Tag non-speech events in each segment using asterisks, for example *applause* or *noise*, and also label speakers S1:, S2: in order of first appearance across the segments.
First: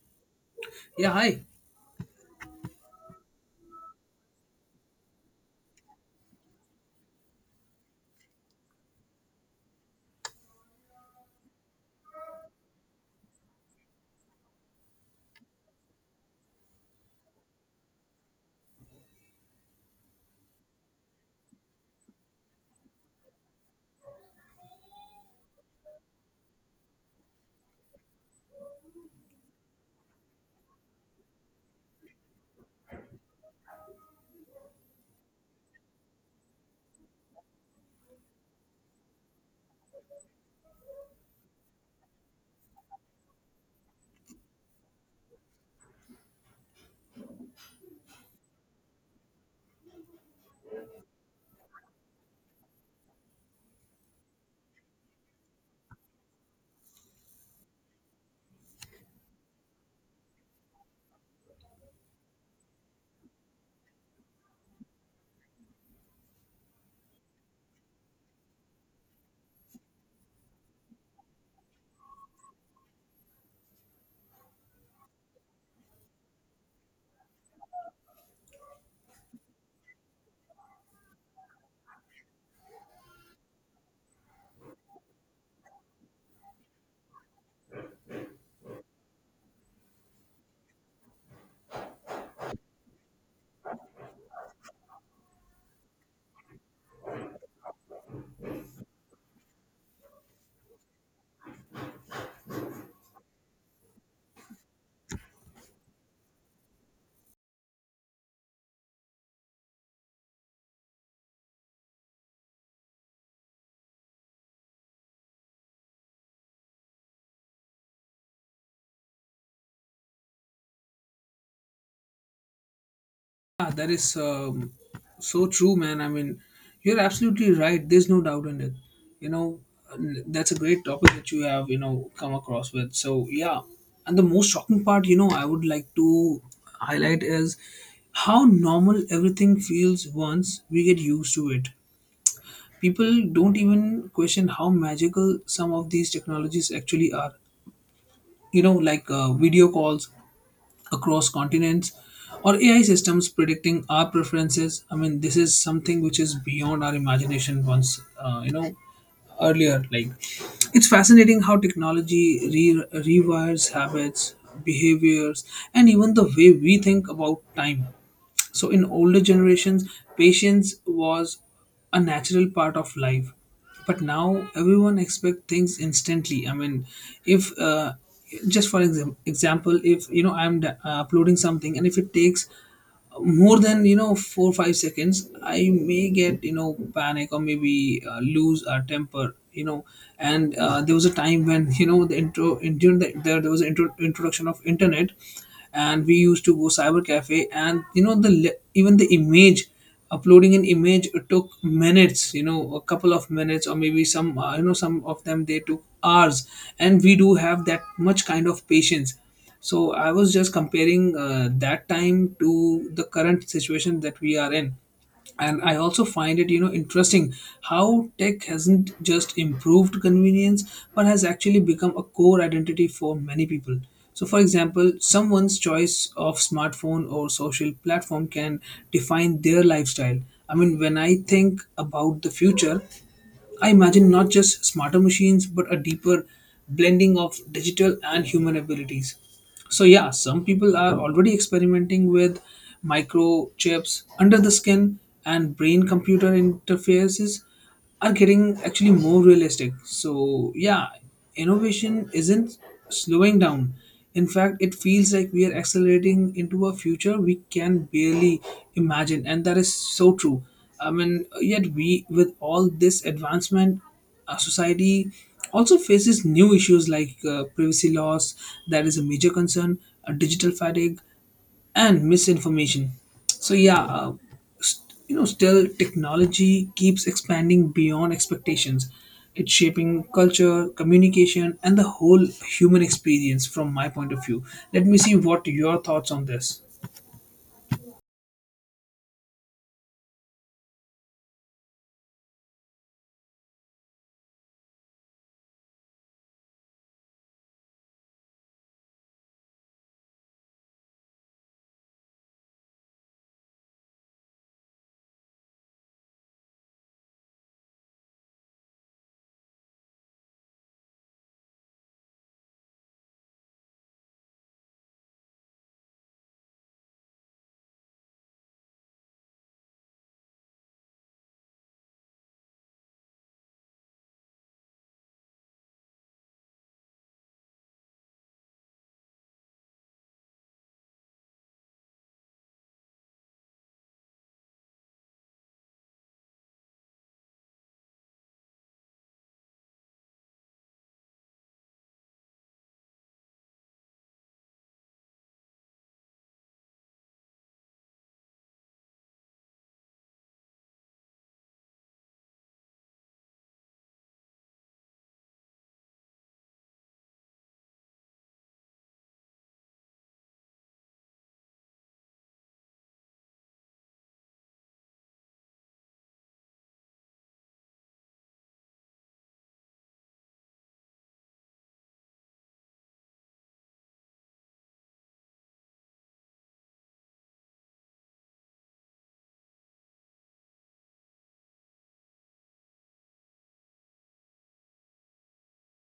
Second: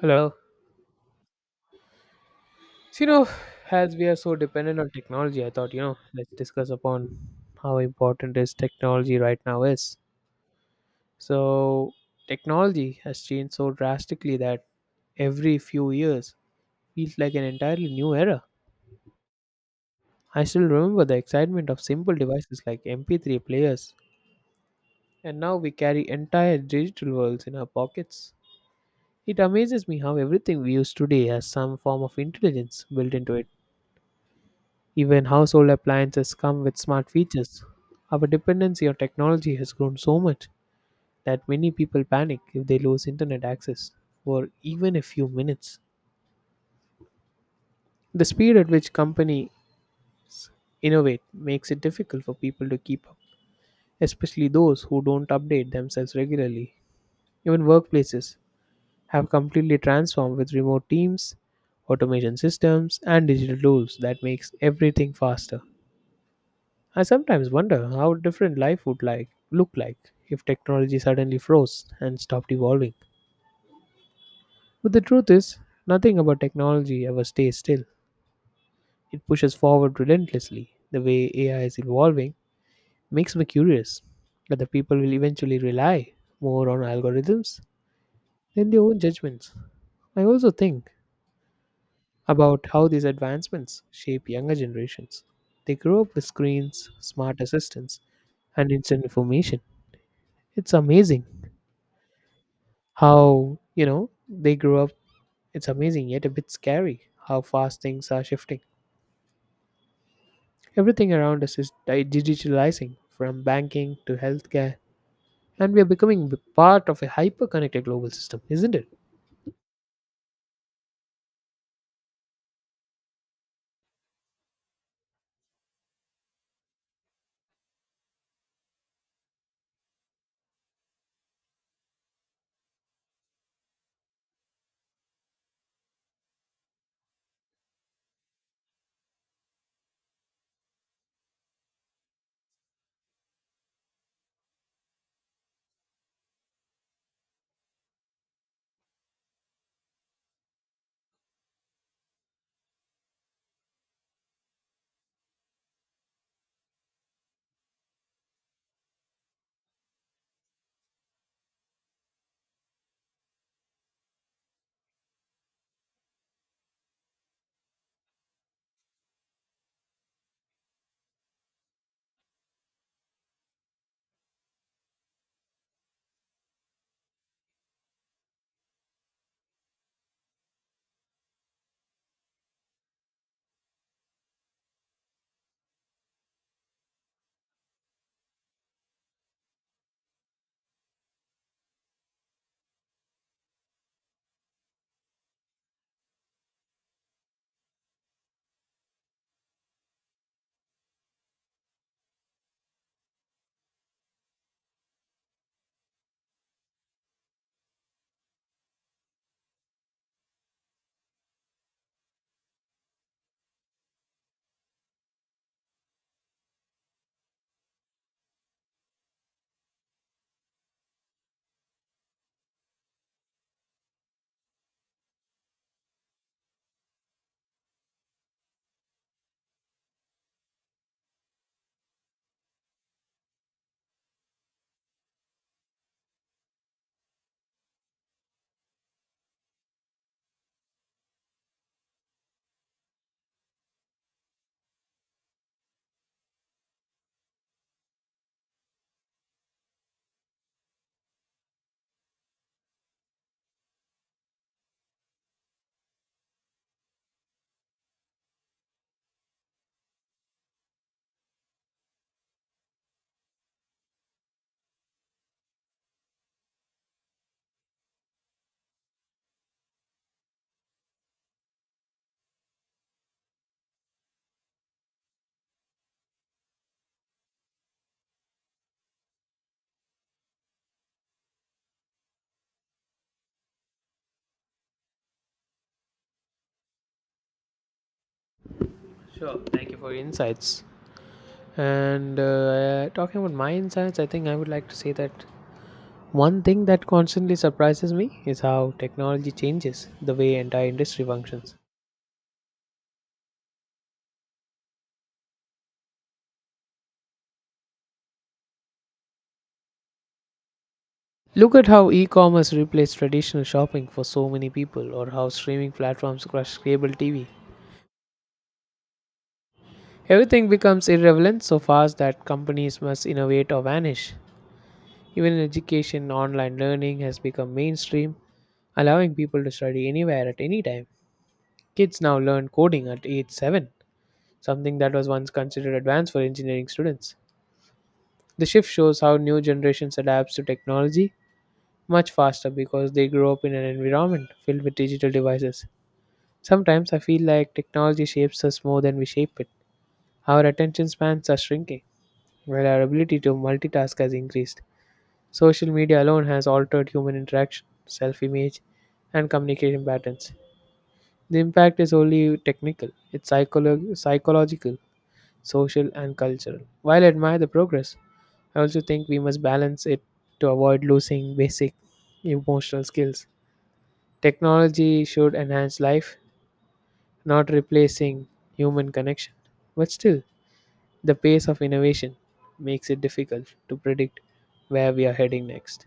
S1: Hello.
S2: Yeah, hi.
S1: So, you know, as we are so dependent on technology, I thought, you know, let's discuss upon how important is technology right now is. So, technology has changed so drastically that every few years feels like an entirely new era. I still remember the excitement of simple devices like MP3 players, and now we carry entire digital worlds in our pockets. It amazes me how everything we use today has some form of intelligence built into it. Even household appliances come with smart features. Our dependency on technology has grown so much that many people panic if they lose internet access for even a few minutes. The speed at which companies innovate makes it difficult for people to keep up, especially those who don't update themselves regularly. Even workplaces have completely transformed with remote teams, automation systems, and digital tools that makes everything faster. I sometimes wonder how different life would like look like if technology suddenly froze and stopped evolving. But the truth is, nothing about technology ever stays still. It pushes forward relentlessly. The way AI is evolving makes me curious that the people will eventually rely more on algorithms than their own judgments. I also think about how these advancements shape younger generations. They grow up with screens, smart assistants, and instant information. It's amazing how you know they grew up it's amazing yet a bit scary how fast things are shifting. Everything around us is digitalizing, from banking to healthcare, and we are becoming part of a hyper connected global system, isn't it?
S2: Yeah, that is so true, man. I mean, you're absolutely right. There's no doubt in it. You know, that's a great topic that you have, you know, come across with. So, yeah. And the most shocking part, you know, I would like to highlight is how normal everything feels once we get used to it. People don't even question how magical some of these technologies actually are. You know, like video calls, across continents, or AI systems predicting our preferences. I mean, this is something which is beyond our imagination once, you know, earlier, it's fascinating how rewires habits, behaviors, and even the way we think about time. So in older generations patience was a natural part of life, but now everyone expects things instantly. I mean, if just example, if you know I'm uploading something and if it takes more than, you know, 4 5 seconds, I may get, you know, panic, or maybe lose our temper, you know. And there was a time when *laughs* you know the intro in, during the, there was an introduction of internet, and we used to go cyber cafe, and you know even the image, uploading an image, it took minutes, you know, a couple of minutes, or maybe some you know, some of them they took hours, and we do have that much kind of patience. So I was just comparing that time to the current situation that we are in. And I also find it, you know, interesting how tech hasn't just improved convenience, but has actually become a core identity for many people. So, for example, someone's choice of smartphone or social platform can define their lifestyle. I mean, when I think about the future, I imagine not just smarter machines, but a deeper blending of digital and human abilities. So, yeah, some people are already experimenting with microchips under the skin, and brain computer interfaces are getting actually more realistic. So, yeah, innovation isn't slowing down. In fact, it feels like we are accelerating into a future we can barely imagine, and that is so true. I mean, yet we, with all this advancement, our society also faces new issues like privacy laws, that is a major concern, digital fatigue, and misinformation. So yeah, you know, still technology keeps expanding beyond expectations. It's shaping culture, communication, and the whole human experience from my point of view. Let me see what your thoughts on this.
S1: Sure, thank you for your insights. And talking about my insights, I think I would like to say that one thing that constantly surprises me is how technology changes the way entire industry functions. Look at how e commerce replaced traditional shopping for so many people, or how streaming platforms crushed cable TV. Everything becomes irrelevant so fast that companies must innovate or vanish. Even in education, online learning has become mainstream, allowing people to study anywhere at any time. Kids now learn coding at age 7, something that was once considered advanced for engineering students. The shift shows how new generations adapts to technology much faster because they grow up in an environment filled with digital devices. Sometimes I feel like technology shapes us more than we shape it. Our attention spans are shrinking, while our ability to multitask has increased. Social media alone has altered human interaction, self image, and communication patterns. The impact is only technical, it's psychological, social, and cultural. While I admire the progress, I also think we must balance it to avoid losing basic emotional skills. Technology should enhance life, not replacing human connection. But still, the pace of innovation makes it difficult to predict where we are heading next.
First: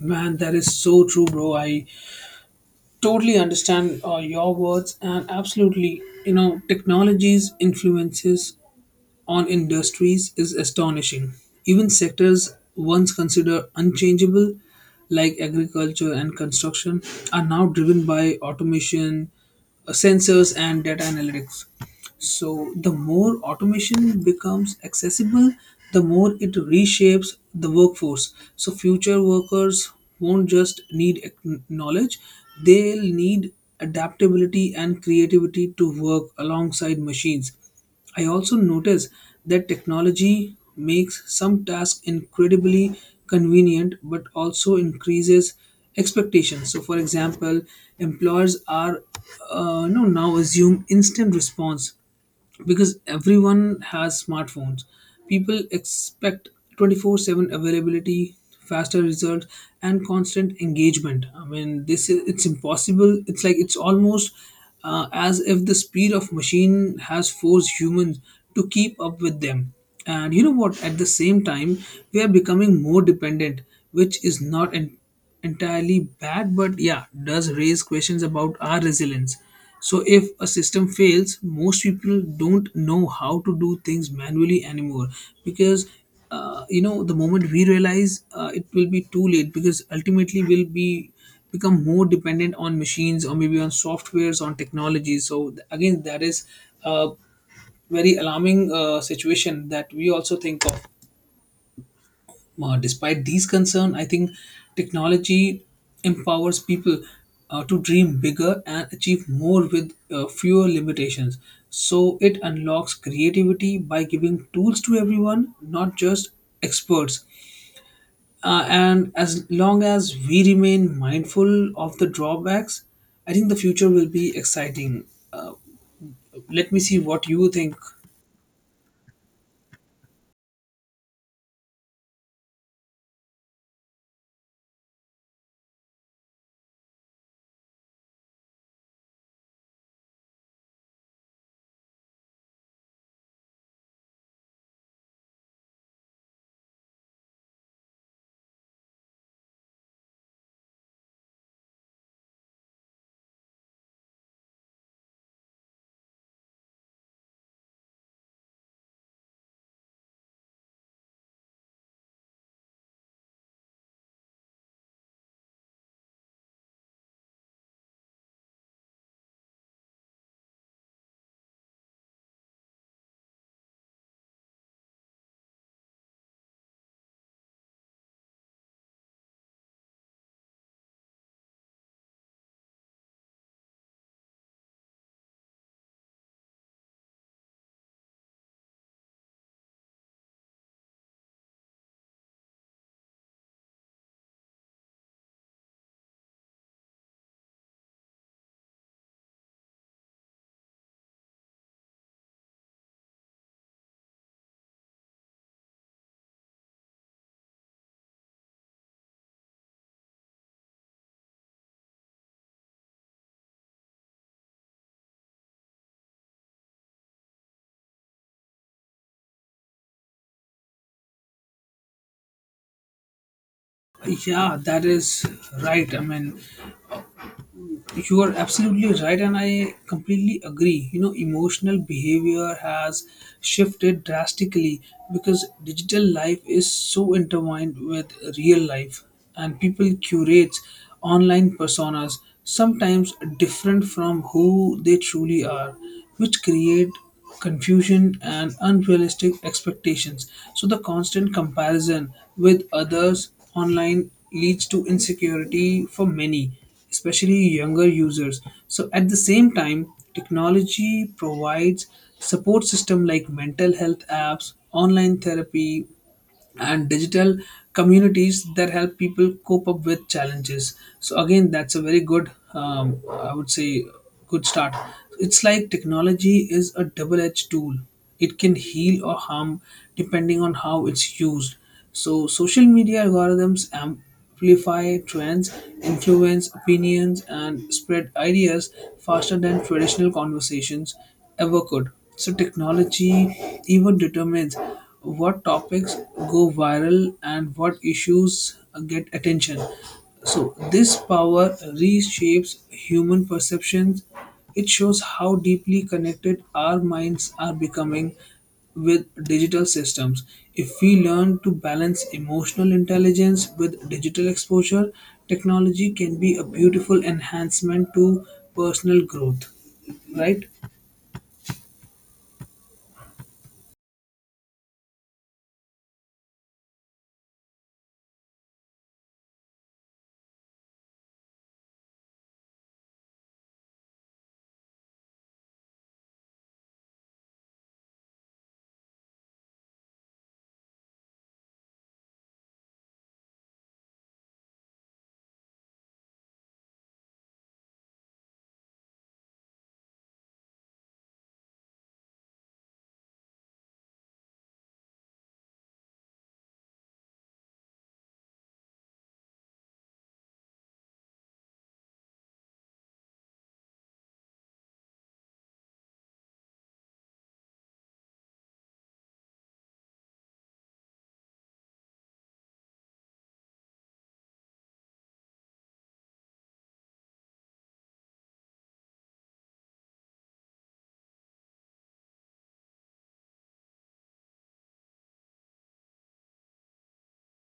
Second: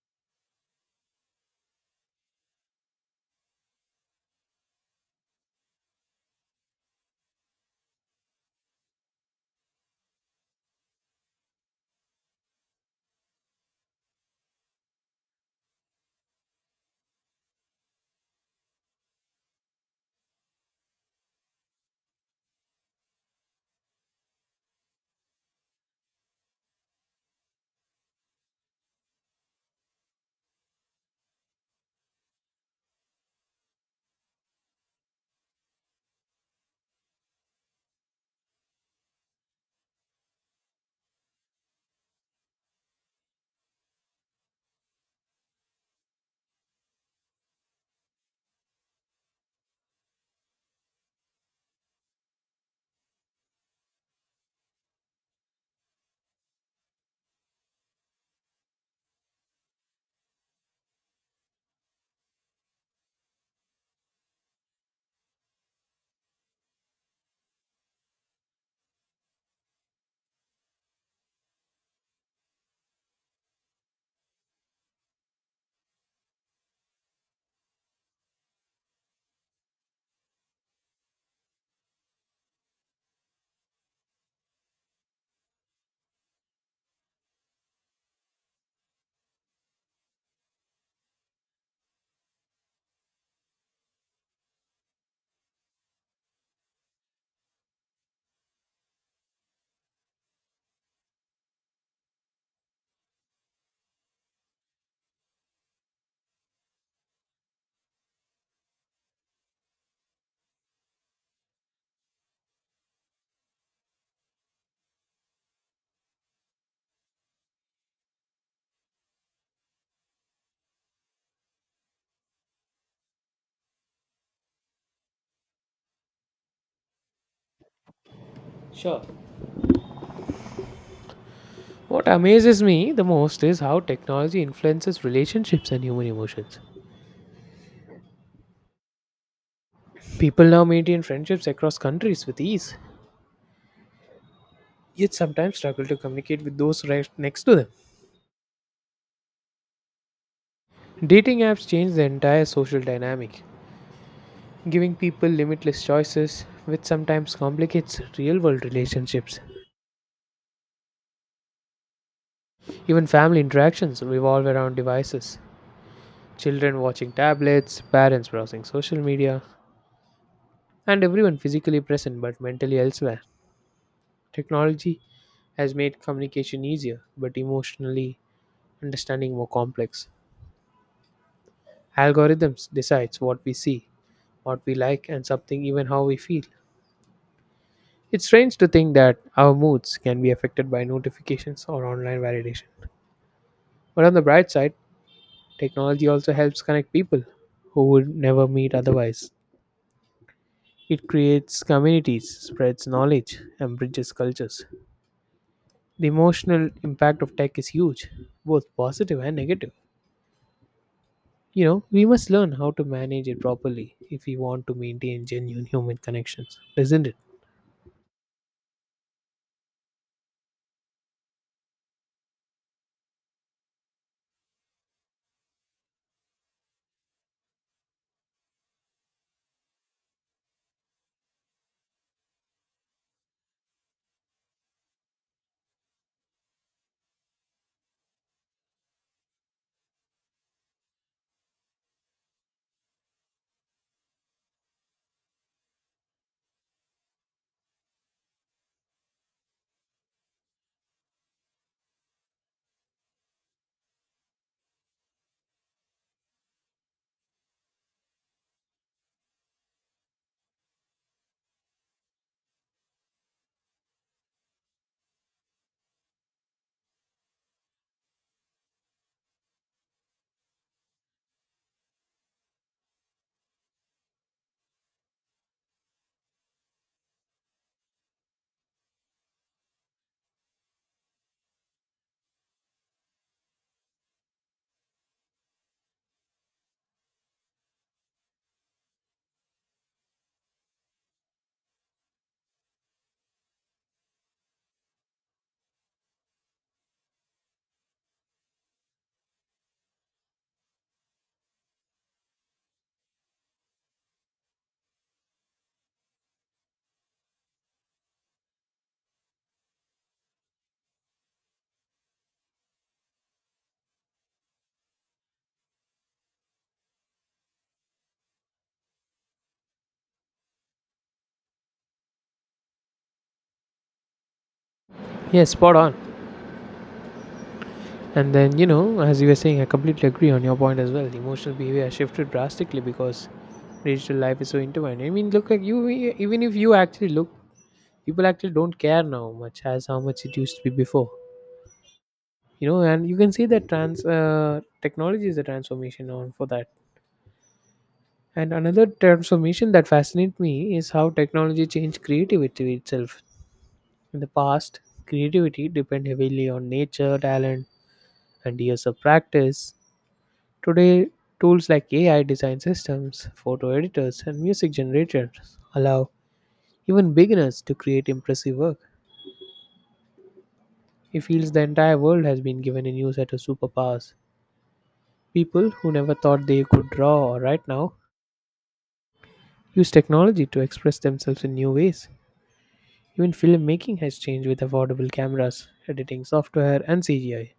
S2: Man, that is so true, bro. I totally understand your words, and absolutely, you know, technologies influences on industries is astonishing. Even sectors once considered unchangeable, like agriculture and construction, are now driven by automation, sensors, and data analytics. So, the more automation becomes accessible, the more it reshapes the workforce. So, future workers won't just need knowledge, they'll need adaptability and creativity to work alongside machines. I also notice that technology makes some tasks incredibly convenient but also increases expectations. So, for example, employers are you know, now assume instant response. Because everyone has smartphones, people expect 24/7 availability, faster results, and constant engagement. I mean, this is, it's impossible. It's like, it's almost as if the speed of machine has forced humans to keep up with them. And you know what, at the same time we are becoming more dependent, which is not entirely bad, but yeah, does raise questions about our resilience. So, if a system fails, most people don't know how to do things manually anymore because you know, the moment we realize it will be too late, because ultimately we'll be become more dependent on machines, or maybe on softwares, on technology. So again, that is a very alarming situation that we also think of. Despite these concerns, I think technology empowers people to dream bigger and achieve more with fewer limitations. So it unlocks creativity by giving tools to everyone, not just experts. And as long as we remain mindful of the drawbacks, I think the future will be exciting. Uh, Let me see what you think.
S1: Sure. What amazes me the most is how technology influences relationships and human emotions. People now maintain friendships across countries with ease, yet sometimes struggle to communicate with those right next to them. Dating apps change the entire social dynamic, giving people limitless choices, which sometimes complicates real world relationships. Even family interactions revolve around devices: children watching tablets, parents browsing social media, and everyone physically present but mentally elsewhere. Technology has made communication easier but emotionally understanding more complex. Algorithms decides what we see, what we like and something even how we feel. It's strange to think that our moods can be affected by notifications or online validation. But on the bright side, technology also helps connect people who would never meet otherwise. It creates communities, spreads knowledge, and bridges cultures. The emotional impact of tech is huge, both positive and negative. We must learn how to manage it properly if we want to maintain genuine human connections, isn't it?
S2: Yeah, that is right. I mean, you are absolutely right, and I completely agree. You know, emotional behavior has shifted drastically because digital life is so intertwined with real life, and people curate online personas sometimes different from who they truly are, which create confusion and unrealistic expectations. So the constant comparison with others online leads to insecurity for many, especially younger users. So at the same time, technology provides support system like mental health apps, online therapy, and digital communities that help people cope up with challenges. So again, that's a very good I would say, good start. It's like technology is a double-edged tool. It can heal or harm depending on how it's used. So social media algorithms am amplify trends, influence opinions, and spread ideas faster than traditional conversations ever could. So, technology even determines what topics go viral and what issues get attention. So, this power reshapes human perceptions. It shows how deeply connected our minds are becoming with digital systems. If we learn to balance emotional intelligence with digital exposure, technology can be a beautiful enhancement to personal growth. Right?
S1: Yes, spot on. And then, you know, as you were saying, I completely agree on your point as well. The emotional behavior has shifted drastically because digital life is so intertwined. I mean, look, like you, even if you actually look, people actually don't care now much as how much it used to be before. You know, and you can see that trans technology is the transformation on for that. And another transformation that fascinates me is how technology changed creativity itself. In the past, creativity depended heavily on nature talent and years of practice. Today, tools like AI design systems, photo editors, and music generators allow even beginners to create impressive work. It feels the entire world has been given a new set of superpowers. People who never thought they could draw or write now use technology to express themselves in new ways. Even filmmaking has changed with affordable cameras, editing software, and CGI.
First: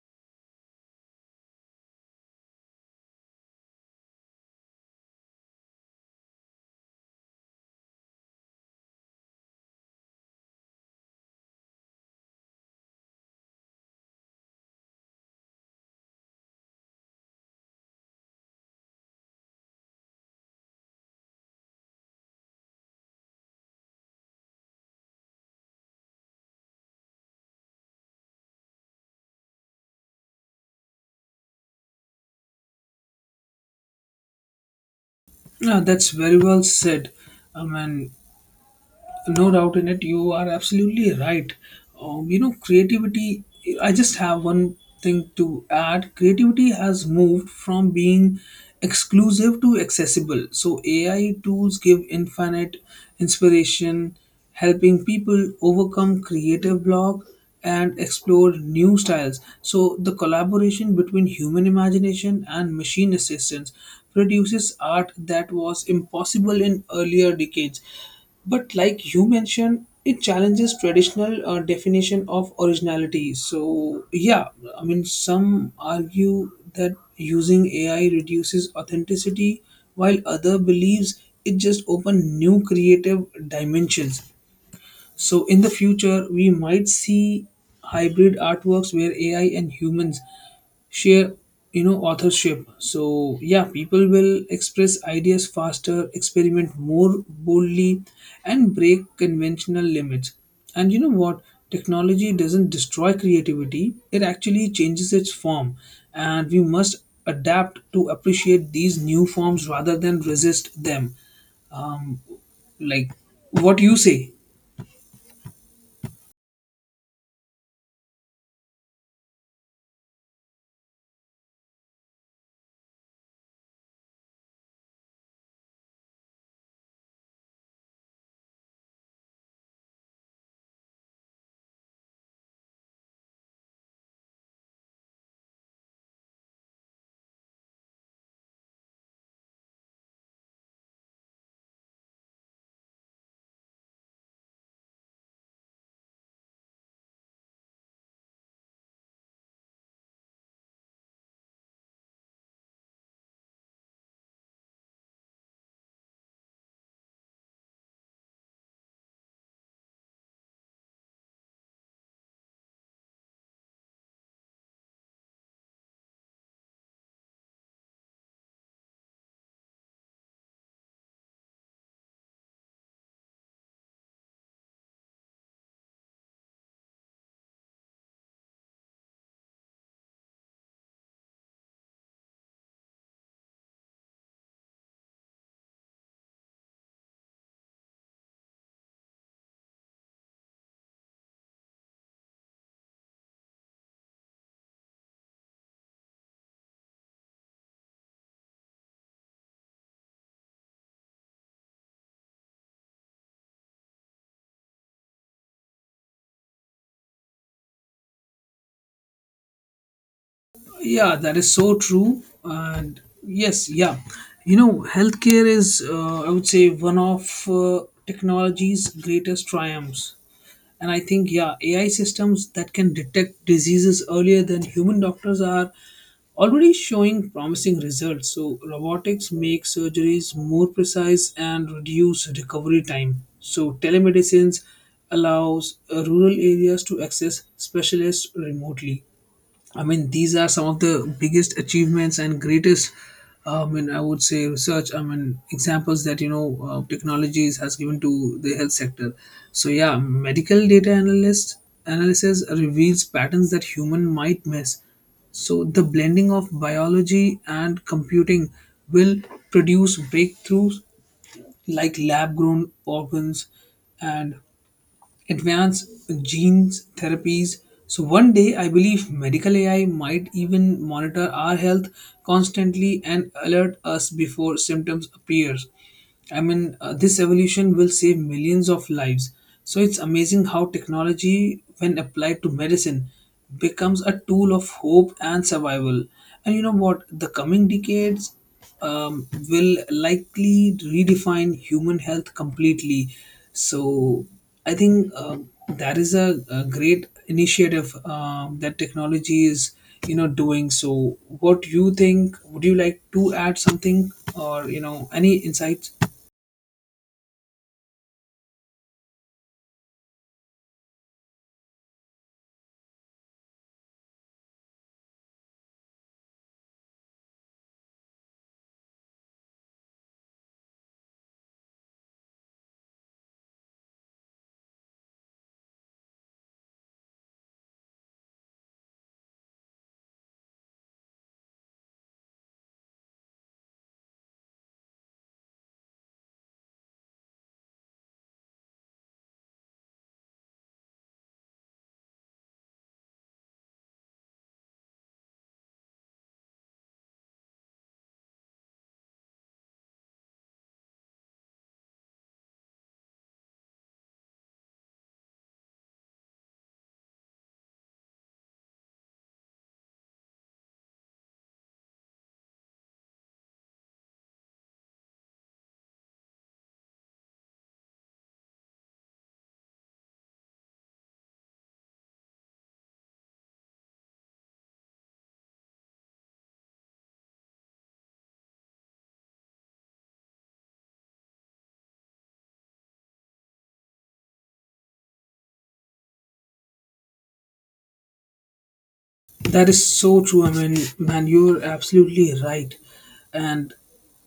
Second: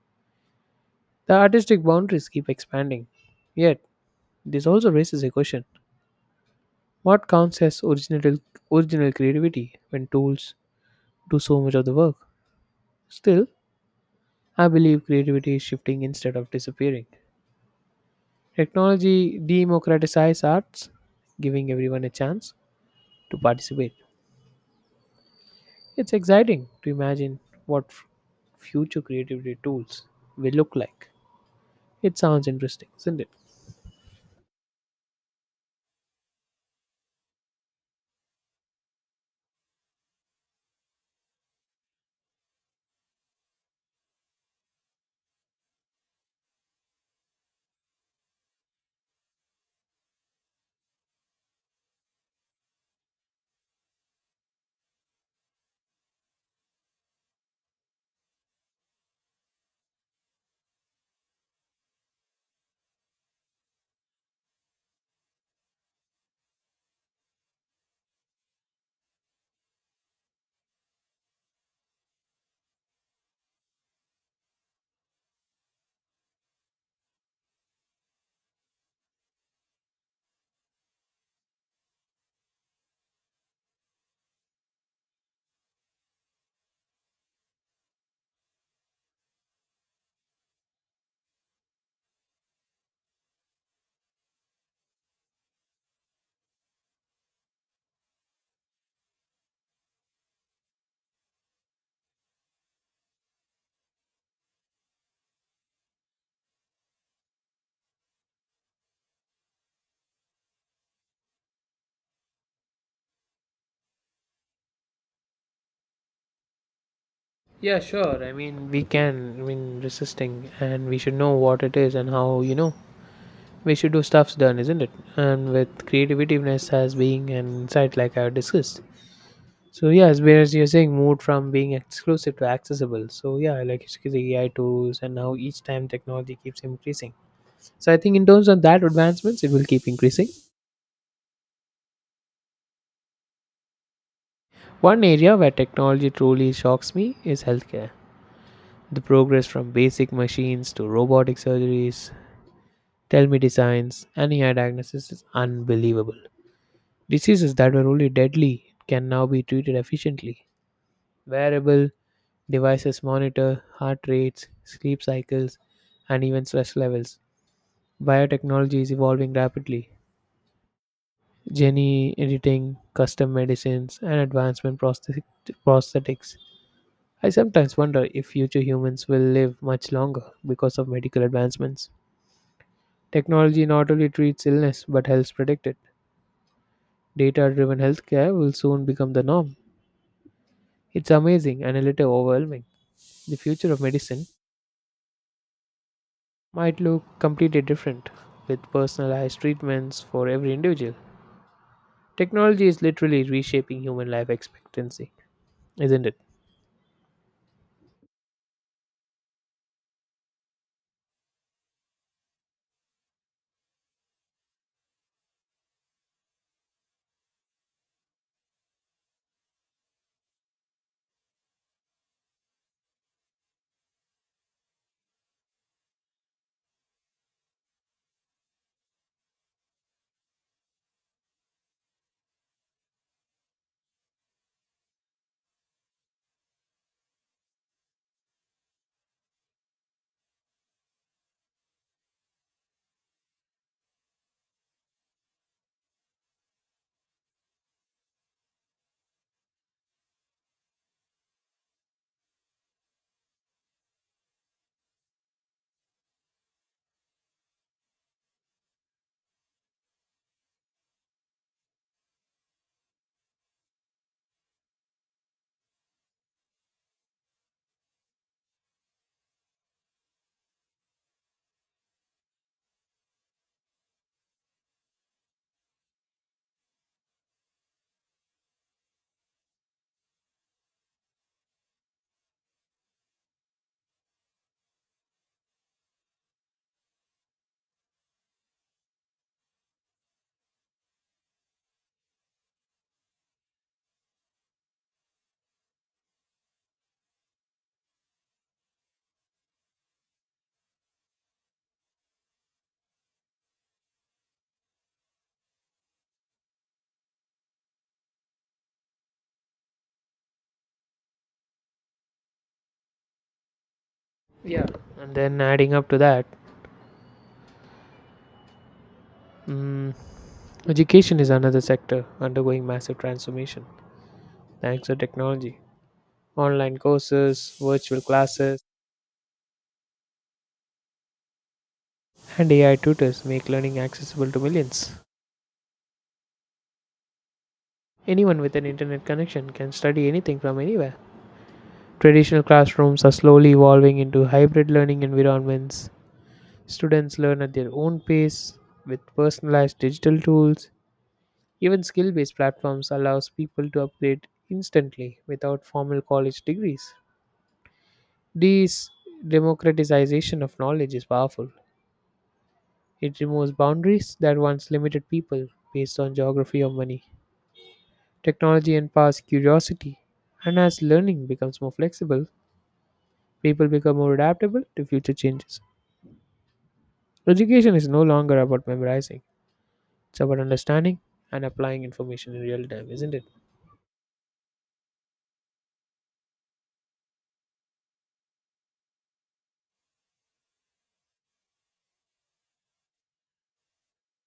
S1: The artistic boundaries keep expanding. Yet, this also raises a question: what counts as original creativity when tools do so much of the work? Still, I believe creativity is shifting instead of disappearing. Technology democratizes arts, giving everyone a chance to participate. It's exciting to imagine what future creativity tools will look like. It sounds interesting, isn't it?
S2: Yeah, that's very well said. I mean, no doubt in it. You are absolutely right. You know, creativity, I just have one thing to add. Creativity has moved from being exclusive to accessible. So, AI tools give infinite inspiration, helping people overcome creative block and explore new styles. So, the collaboration between human imagination and machine assistance produces art that was impossible in earlier decades. But like you mentioned, it challenges traditional definition of originality. So yeah, I mean, some argue that using AI reduces authenticity, while other believes it just open new creative dimensions. So in the future, we might see hybrid artworks where AI and humans share, you know, authorship. So yeah, people will express ideas faster, experiment more boldly, and break conventional limits. And you know what? Technology doesn't destroy creativity; it actually changes its form, and we must adapt to appreciate these new forms rather than resist them. Um, like what you say.
S1: Yeah, sure. I mean, we can. I mean, resisting, and we should know what it is and how. You know, we should do stuffs done, isn't it? And with creativeness as being an insight, like I discussed. So yeah, as whereas you're saying, moved from being exclusive to accessible. So yeah, like it's the AI tools, and now each time technology keeps increasing. So I think in terms of that advancements, it will keep increasing. One area where technology truly shocks me is healthcare. The progress from basic machines to robotic surgeries, telemedicines, and AI diagnosis is unbelievable. Diseases that were only deadly can now be treated efficiently. Wearable devices monitor heart rates, sleep cycles, and even stress levels. Biotechnology is evolving rapidly. Gene editing, custom medicines, and advancement prosthetics. I sometimes wonder if future humans will live much longer because of medical advancements. Technology not only treats illness but helps predict it. Data driven healthcare will soon become the norm. It's amazing and a little overwhelming. The future of medicine might look completely different with personalized treatments for every individual. Technology is literally reshaping human life expectancy, isn't it?
S2: Yeah, that is so true. And yes, yeah, you know, healthcare is, I would say, one of technology's greatest triumphs. And I think, yeah, AI systems that can detect diseases earlier than human doctors are already showing promising results. So, robotics make surgeries more precise and reduce recovery time. So, telemedicines allows rural areas to access specialists remotely. I mean, these are some of the biggest achievements and greatest, I mean, I would say research, I mean, examples that, you know, technologies has given to the health sector. So yeah, medical data analyst analysis reveals patterns that human might miss. So the blending of biology and computing will produce breakthroughs like lab grown organs and advanced genes therapies. So one day I believe medical AI might even monitor our health constantly and alert us before symptoms appear. I mean, this evolution will save millions of lives. So it's amazing how technology, when applied to medicine, becomes a tool of hope and survival. And you know what? The coming decades will likely redefine human health completely. So I think that is a great initiative that technology is, you know, doing. So what do you think? Would you like to add something or, you know, any insights?
S1: Yeah, and then adding up to that, mm, education is another sector undergoing massive transformation. Thanks to technology, online courses, virtual classes, and AI tutors make learning accessible to millions. Anyone with an internet connection can study anything from anywhere. Traditional classrooms are slowly evolving into hybrid learning environments. Students learn at their own pace with personalized digital tools. Even skill based platforms allows people to upgrade instantly without formal college degrees. This democratization of knowledge is powerful. It removes boundaries that once limited people based on geography or money, technology, and past curiosity. And as learning becomes more flexible, people become more adaptable to future changes. Education is no longer about memorizing, it's about understanding and applying information in real time, isn't it?
S2: That is so true. I mean, man, you're absolutely right. And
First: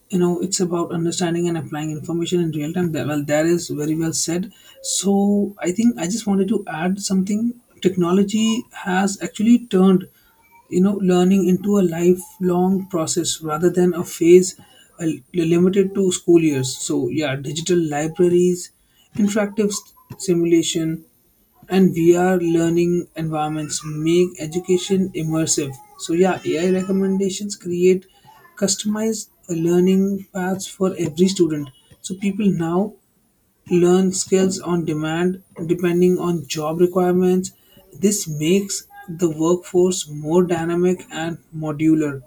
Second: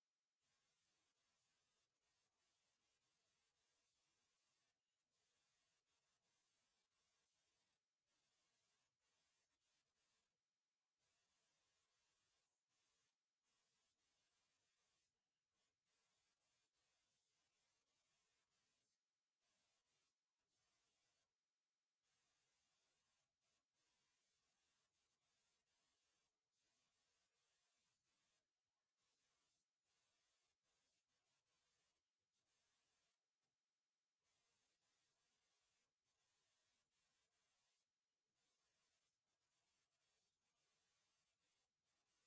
S2: you know, it's about understanding and applying information in real time. That, well, that is very well said. So I think I just wanted to add something. Technology has actually turned, you know, learning into a lifelong process rather than a phase uh, limited to school years. So yeah, digital libraries, simulation, and VR learning environments make education immersive. So yeah, AI recommendations create customized learning paths for every student. So people now learn skills on demand depending on job requirements. This makes the workforce more dynamic and modular.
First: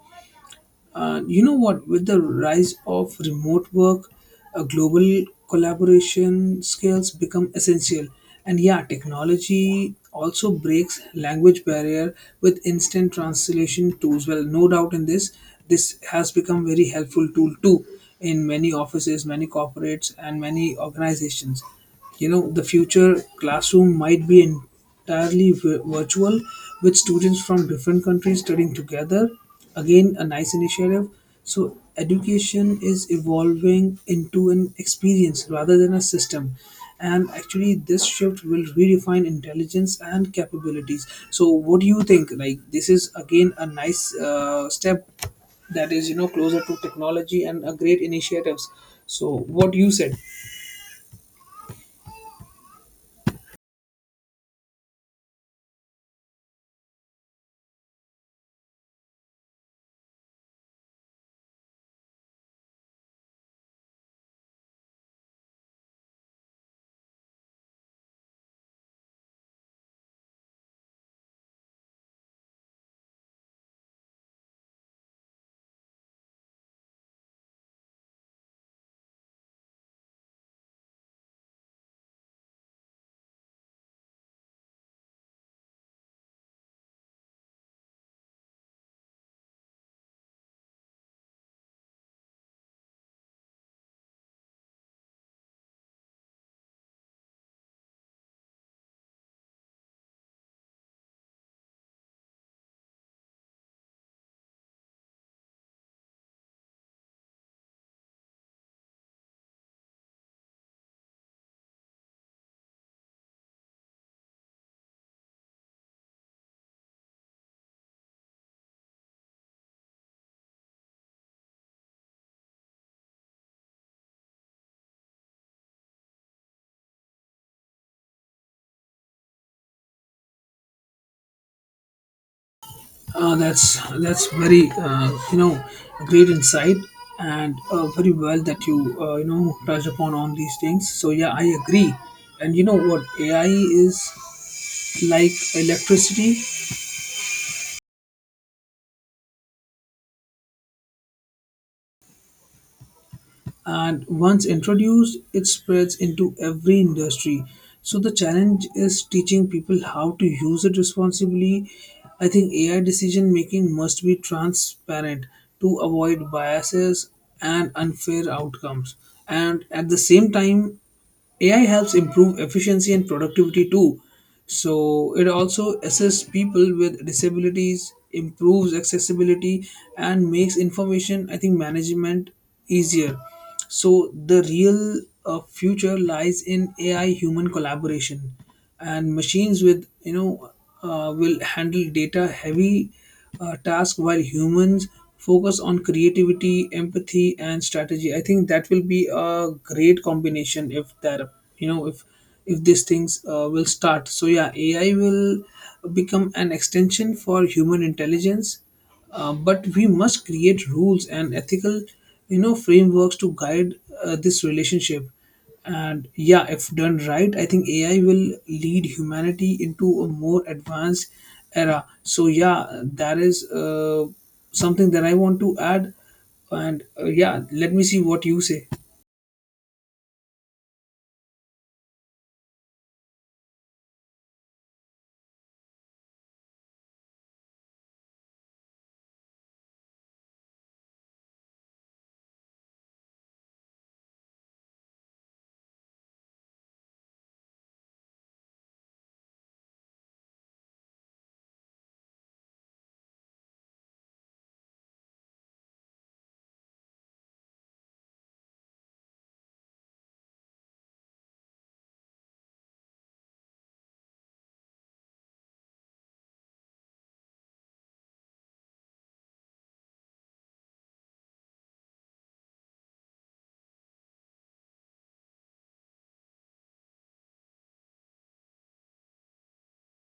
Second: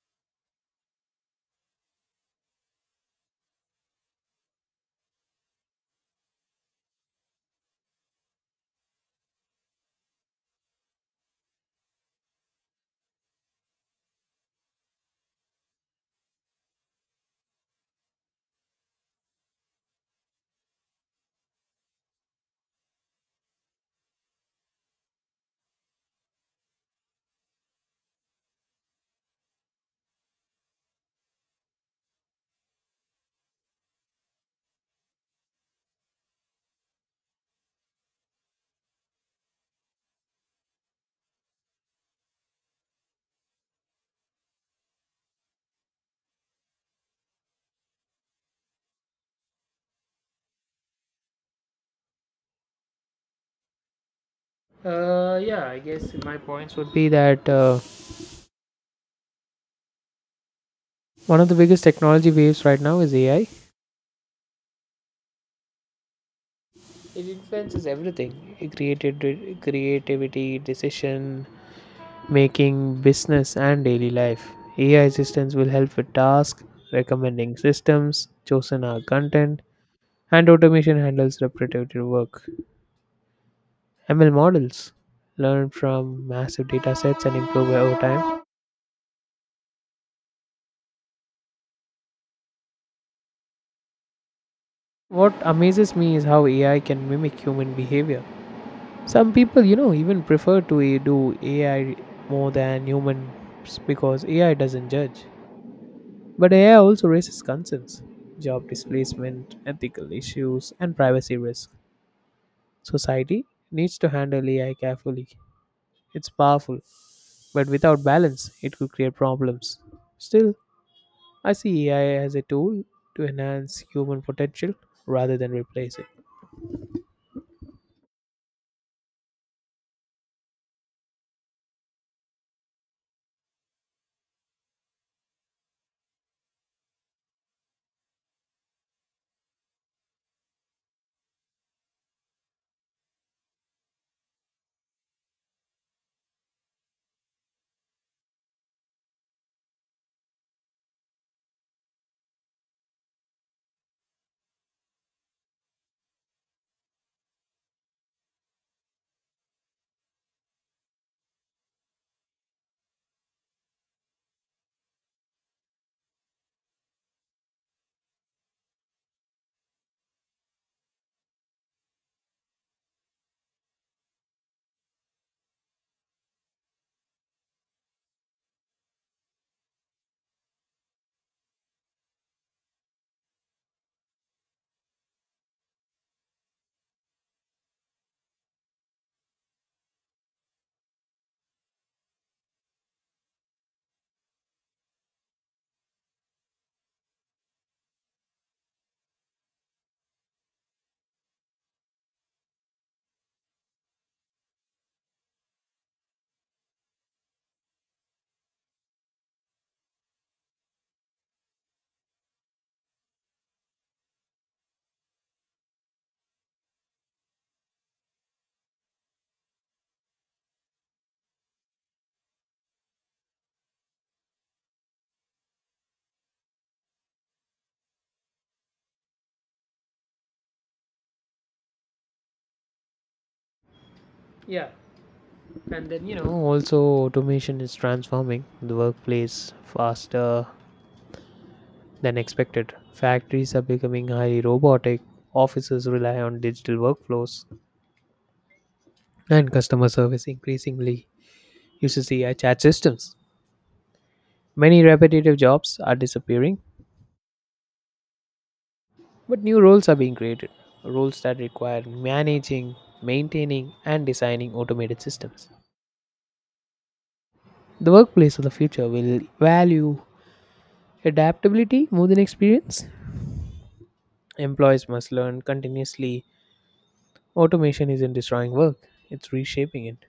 S2: You know what? With the rise of remote work, global collaboration skills become essential. And yeah, technology also breaks language barrier with instant translation tools. Well, no doubt in this, this has become very helpful tool too in many offices, many corporates, and many organizations. You know, the future classroom might be entirely virtual, with students from different countries studying together. Again, a nice initiative. So education is evolving into an experience rather than a system, and actually this shift will redefine intelligence and capabilities. So what do you think? Like, this is again a nice step that is, you know, closer to technology and a great initiatives. So what you said.
S1: Yeah, I guess my points would be that one of the biggest technology waves right now is AI. It influences everything: created creativity, decision making business and daily life. AI assistants will help with tasks, recommending systems, chosen our content, and automation handles repetitive work. ML models learn from massive data sets and improve over time. What amazes me is how AI can mimic human behavior. Some people, you know, even prefer to do AI more than humans because AI doesn't judge. But AI also raises concerns: job displacement, ethical issues, and privacy risk. Society needs to handle AI carefully. It's powerful, but without balance, it could create problems. Still, I see AI as a tool to enhance human potential rather than replace it.
S2: That's very you know, great insight, and very well that you you know, touched upon on these things. So yeah, I agree. And you know what, AI is like electricity, and once introduced, it spreads into every industry. So the challenge is teaching people how to use it responsibly. I think AI decision making must be transparent to avoid biases and unfair outcomes. And at the same time, AI helps improve efficiency and productivity too. So it also assists people with disabilities, improves accessibility, and makes information, I think, management easier. So the real future lies in AI human collaboration, and machines with, you know, will handle data heavy task while humans focus on creativity, empathy, and strategy. I think that will be a great combination, if that, you know, if these things will start. So yeah, AI will become an extension for human intelligence. But we must create rules and ethical, you know, frameworks to guide this relationship. And yeah, if done right, I think AI will lead humanity into a more advanced era. So yeah, that is something that I want to add. And yeah, let me see what you say.
S1: Yeah, and then you know, also automation is transforming the workplace faster than expected. Factories are becoming highly robotic, offices rely on digital workflows, and customer service increasingly uses AI chat systems. Many repetitive jobs are disappearing, but new roles are being created: roles that require managing, maintaining, and designing automated systems. The workplace of the future will value adaptability more than experience. Employees must learn continuously. Automation isn't destroying work, it's reshaping it.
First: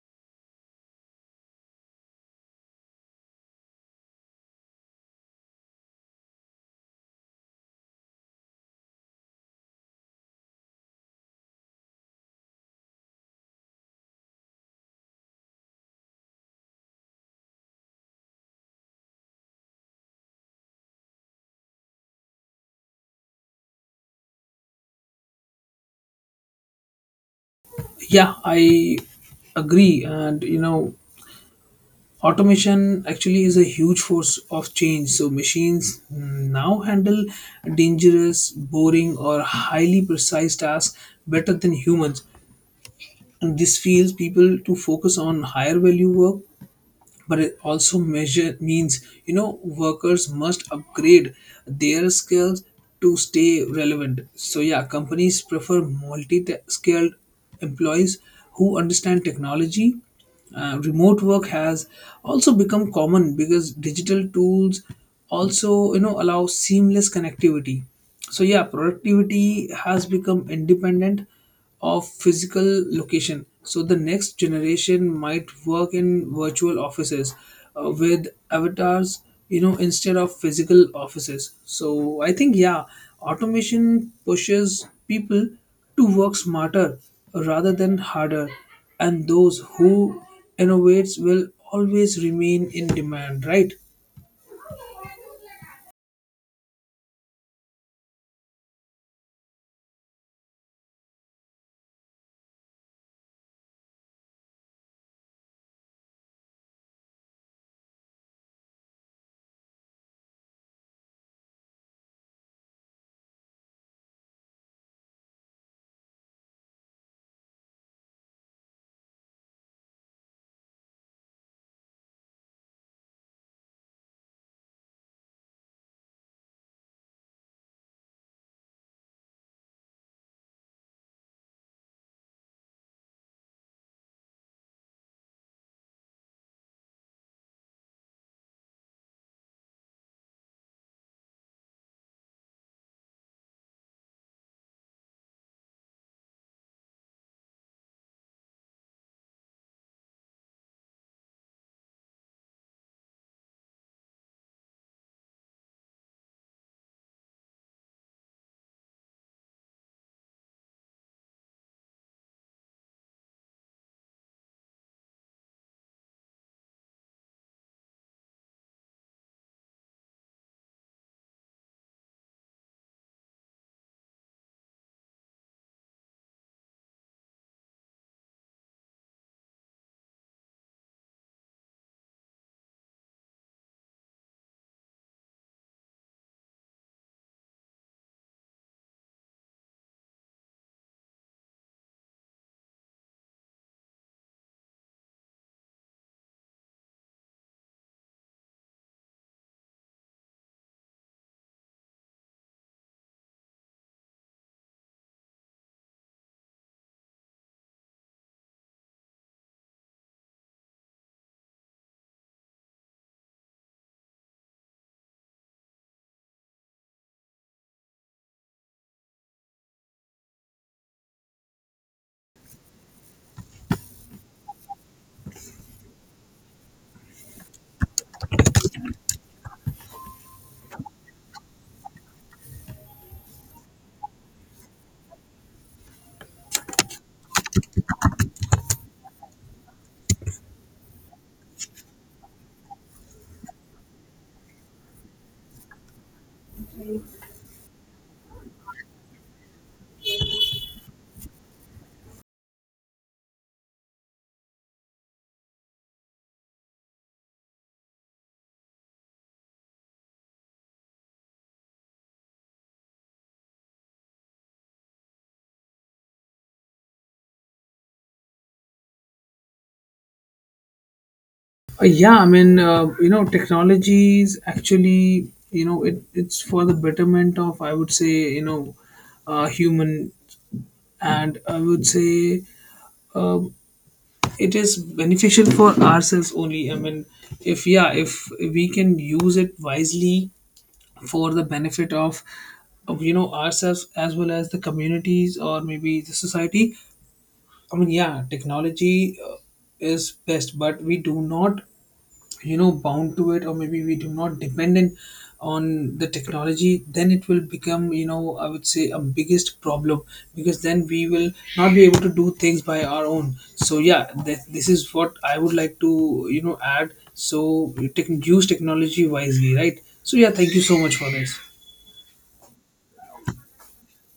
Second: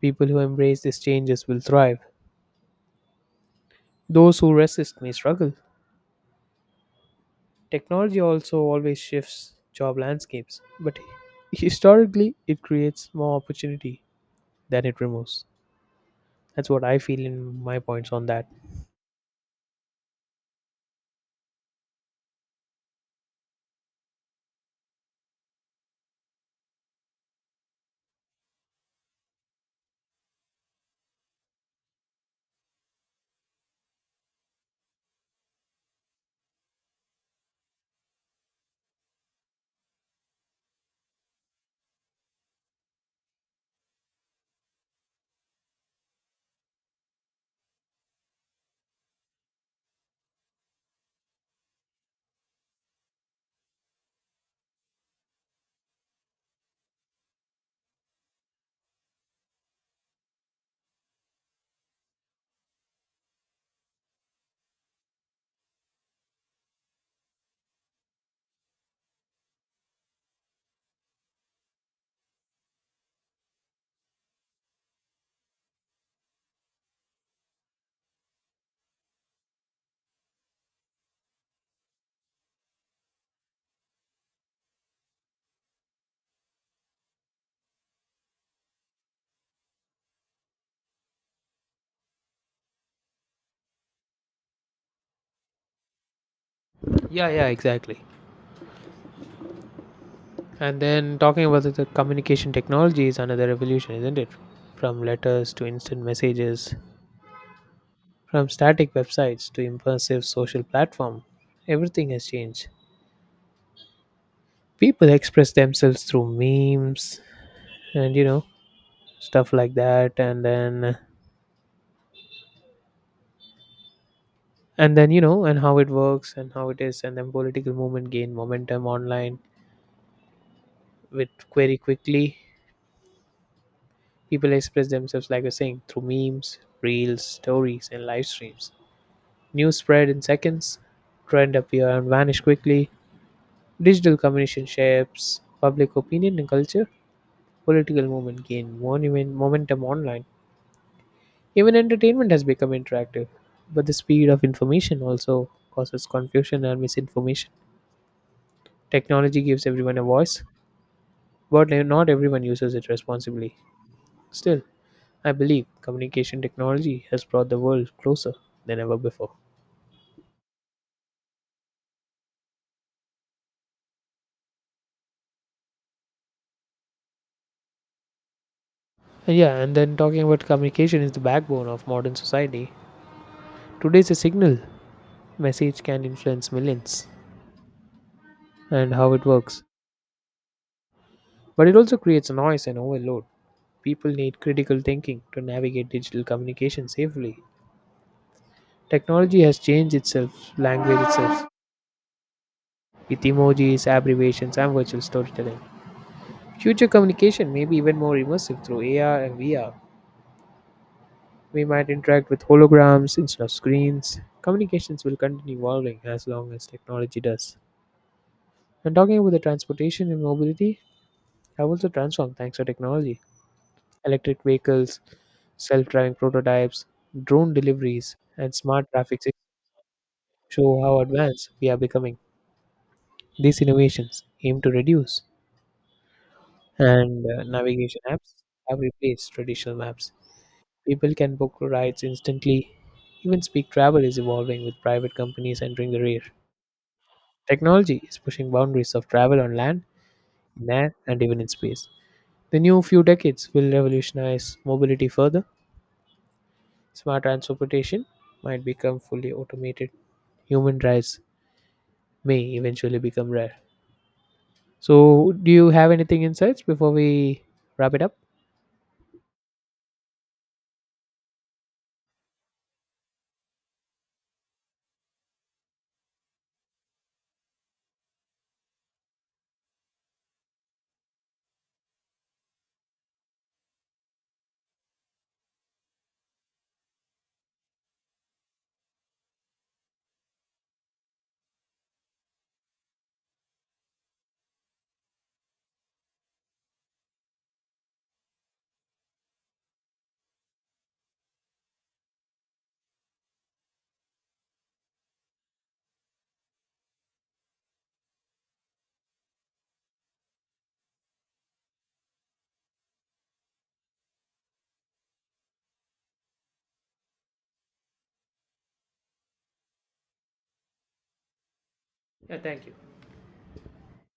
S1: People who embrace these changes will thrive. Those who resist may struggle. Technology also always shifts job landscapes, but historically it creates more opportunity than it removes. That's what I feel in my points on that.
S2: Yeah, I agree. And you know, automation actually is a huge force of change. So machines now handle dangerous, boring, or highly precise tasks better than humans. This feels people to focus on higher value work, but it also measure means, you know, workers must upgrade their skills to stay relevant. So yeah, companies prefer multi-skilled employees who understand technology. Uh, remote work has also become common because digital tools also, you know, allow seamless connectivity. So yeah, productivity has become independent of physical location. So the next generation might work in virtual offices, with avatars, you know, instead of physical offices. So I think, yeah, automation pushes people to work smarter rather than harder. And those who innovates will always remain in demand, right?
S1: Yeah, yeah, exactly. And then talking about the communication technology is another revolution, isn't it? From letters to instant messages, from static websites to immersive social platform, everything has changed. People express themselves through memes and you know stuff like that and then you know and how it works and how it is and then political movement gain momentum online with query quickly. People express themselves, like you're saying, through memes, reels, stories, and live streams. News spread in seconds, trend appear and vanish quickly. Digital communication shapes public opinion and culture. Political movement gain monument momentum online. Even entertainment has become interactive, but the speed of information also causes confusion and misinformation. Technology gives everyone a voice, but not everyone uses it responsibly. Still, I believe communication technology has brought the world closer than ever before. And yeah, and then talking about communication is the backbone of modern society. Today's a signal message can influence millions and how it works, but it also creates noise and overload. People need critical thinking to navigate digital communication safely. Technology has changed itself, language itself, with emojis, abbreviations, and virtual storytelling. Future communication may be even more immersive through AR and VR. We might interact with holograms instead of screens. Communications will continue evolving as long as technology does. And talking about the transportation and mobility, have also transformed thanks to technology. Electric vehicles, self driving prototypes, drone deliveries, and smart traffic systems show how advanced we are becoming. These innovations aim to reduce, and navigation apps have replaced traditional maps. People can book rides instantly. Even speak travel is evolving with private companies entering the rear. Technology is pushing boundaries of travel on land, in air, and even in space. The new few decades will revolutionize mobility further. Smart transportation might become fully automated. Human drives may eventually become rare. So, do you have anything insights before we wrap it up?
S2: Yeah, I mean, you know, technology is actually, you know, it's for the betterment of, I would say, you know, human, and I would say um it is beneficial for ourselves only. I mean, if, yeah, if we can use it wisely for the benefit of, you know, ourselves as well as the communities, or maybe the society. I mean, yeah, technology is best, but we do not, you know, bound to it, or maybe we do not dependent on the technology, then it will become, you know, I would say, a biggest problem, because then we will not be able to do things by our own. So yeah, this is what I would like to, you know, add. So you use technology wisely, right? So yeah, thank you so much for this.
S1: Yeah, thank you.